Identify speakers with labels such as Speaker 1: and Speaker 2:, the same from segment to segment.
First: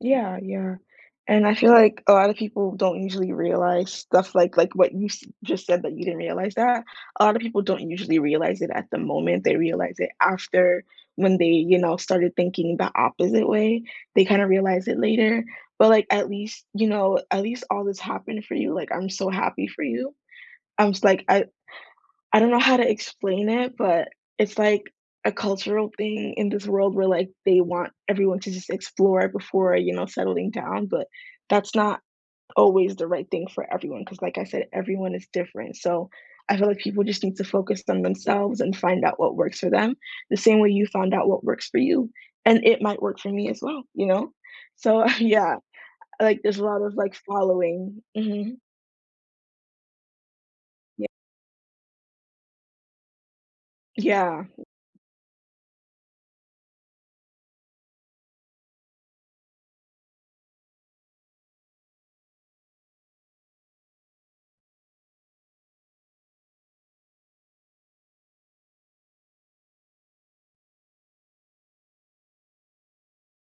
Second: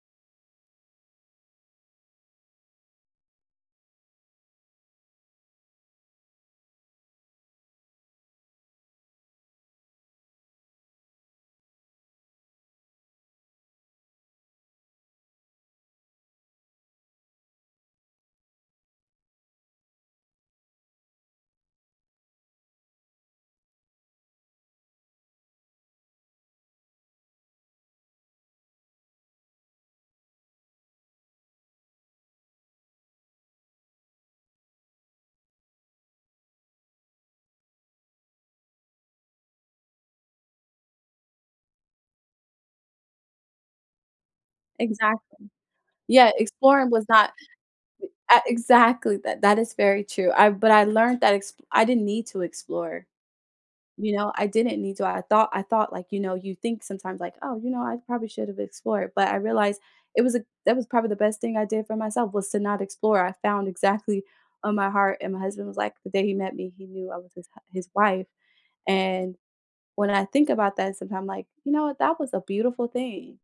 Speaker 1: Yeah, yeah, and I feel like a lotta people don't usually realize stuff like like what you s just said that you didn't realize that? A lotta people don't usually realize it at the moment, they realize it after when they, you know, started thinking the opposite way? They kinda realize it later, but like, at least, you know, at least all this happened for you, like, I'm so happy for you. I was like, I I don't know how to explain it, but it's like a cultural thing in this world where, like, they want everyone to just explore before, you know, settling down, but that's not always the right thing for everyone, 'cause like I said, everyone is different, so I feel like people just need to focus on themselves and find out what works for them, the same way you found out what works for you, and it might work for me as well, you know? So, uh,
Speaker 2: Exactly.
Speaker 1: yeah,
Speaker 2: Yeah,
Speaker 1: like, there's lot
Speaker 2: exploring
Speaker 1: of,
Speaker 2: was
Speaker 1: like,
Speaker 2: not
Speaker 1: following.
Speaker 2: uh,
Speaker 1: Mhm.
Speaker 2: exactly, that that is very true, I but I
Speaker 1: Ye
Speaker 2: learned that exp I didn't need to explore. You know,
Speaker 1: Yeah.
Speaker 2: I didn't need to, I thought I thought, like, you know, you think sometimes, like, "Oh, you know, I probably should've explored." But I realized it was a that was probably the best thing I did for myself was to not explore, I found exactly on my heart and my husband was like, the day he met me, he knew I was his hu his wife, and when I think about that, sometimes I'm like, "You know what, that was a beautiful thing."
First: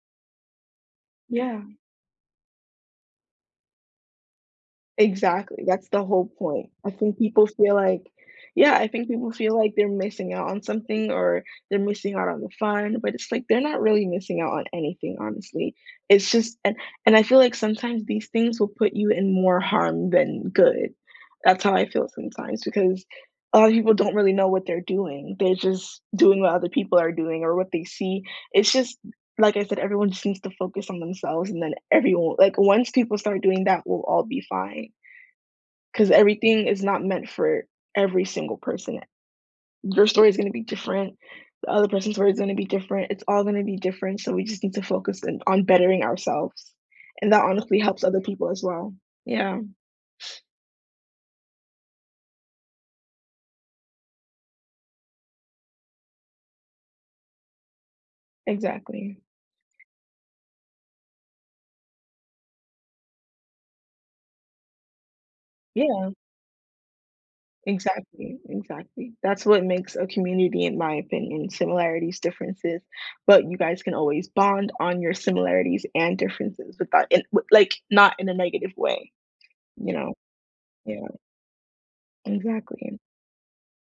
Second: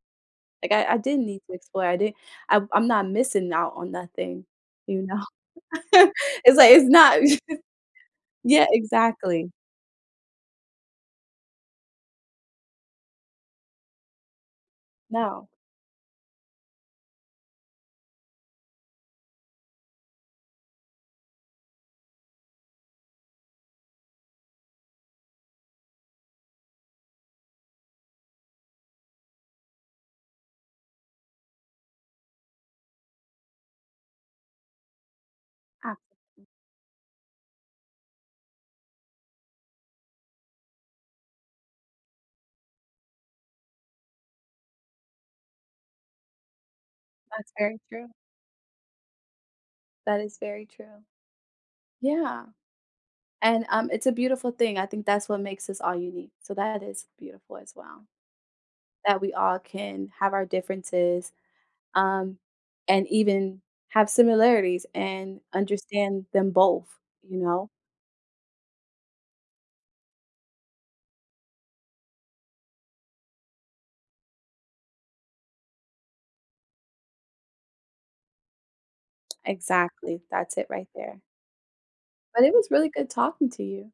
Speaker 2: Like, I I didn't need to
Speaker 1: Yeah.
Speaker 2: explore, I didn't I'm I'm not missing out on nothing, you know?
Speaker 1: Exactly, that's the whole
Speaker 2: It's like,
Speaker 1: point,
Speaker 2: it's
Speaker 1: I think
Speaker 2: not
Speaker 1: people feel like,
Speaker 2: Yeah,
Speaker 1: yeah, I think people
Speaker 2: exactly.
Speaker 1: feel like they're missing out on something or they're missing out on the fun, but it's like, they're not really missing out on anything,
Speaker 2: No.
Speaker 1: honestly, It's just and and I feel like sometimes these things will put you in more harm than good, that's how I feel sometimes because a lot of people don't really know what they're doing, they're just doing what other people are doing or what they see, it's just, like I said, everyone seems to focus on themselves and then everyo like, once people start doing that, we'll all be fine
Speaker 2: Ah.
Speaker 1: 'cause
Speaker 2: [unintelligible]
Speaker 1: everything is not meant for every single person. Their story is gonna be different, the other person's story is gonna be different, it's all gonna be different, so we just need to focus in on bettering ourselves. And that
Speaker 2: That's very
Speaker 1: honestly helps
Speaker 2: true.
Speaker 1: other people, as well. Yeah.
Speaker 2: That is very true. Yeah. And, um, it's a beautiful thing, I think that's what makes us all unique, so that is beautiful as well.
Speaker 1: Exactly.
Speaker 2: That we all can have our differences, um, and even have similarities and
Speaker 1: Yeah.
Speaker 2: understand them both, you know?
Speaker 1: Exactly, exactly, that's what makes a community in my opinion, similarities, differences, but you guys can always bond on your similarities and differences without an what like, not in a negative way. You know?
Speaker 2: Exactly, that's it right
Speaker 1: Yeah.
Speaker 2: there. But it was really
Speaker 1: Exactly.
Speaker 2: good talking to you.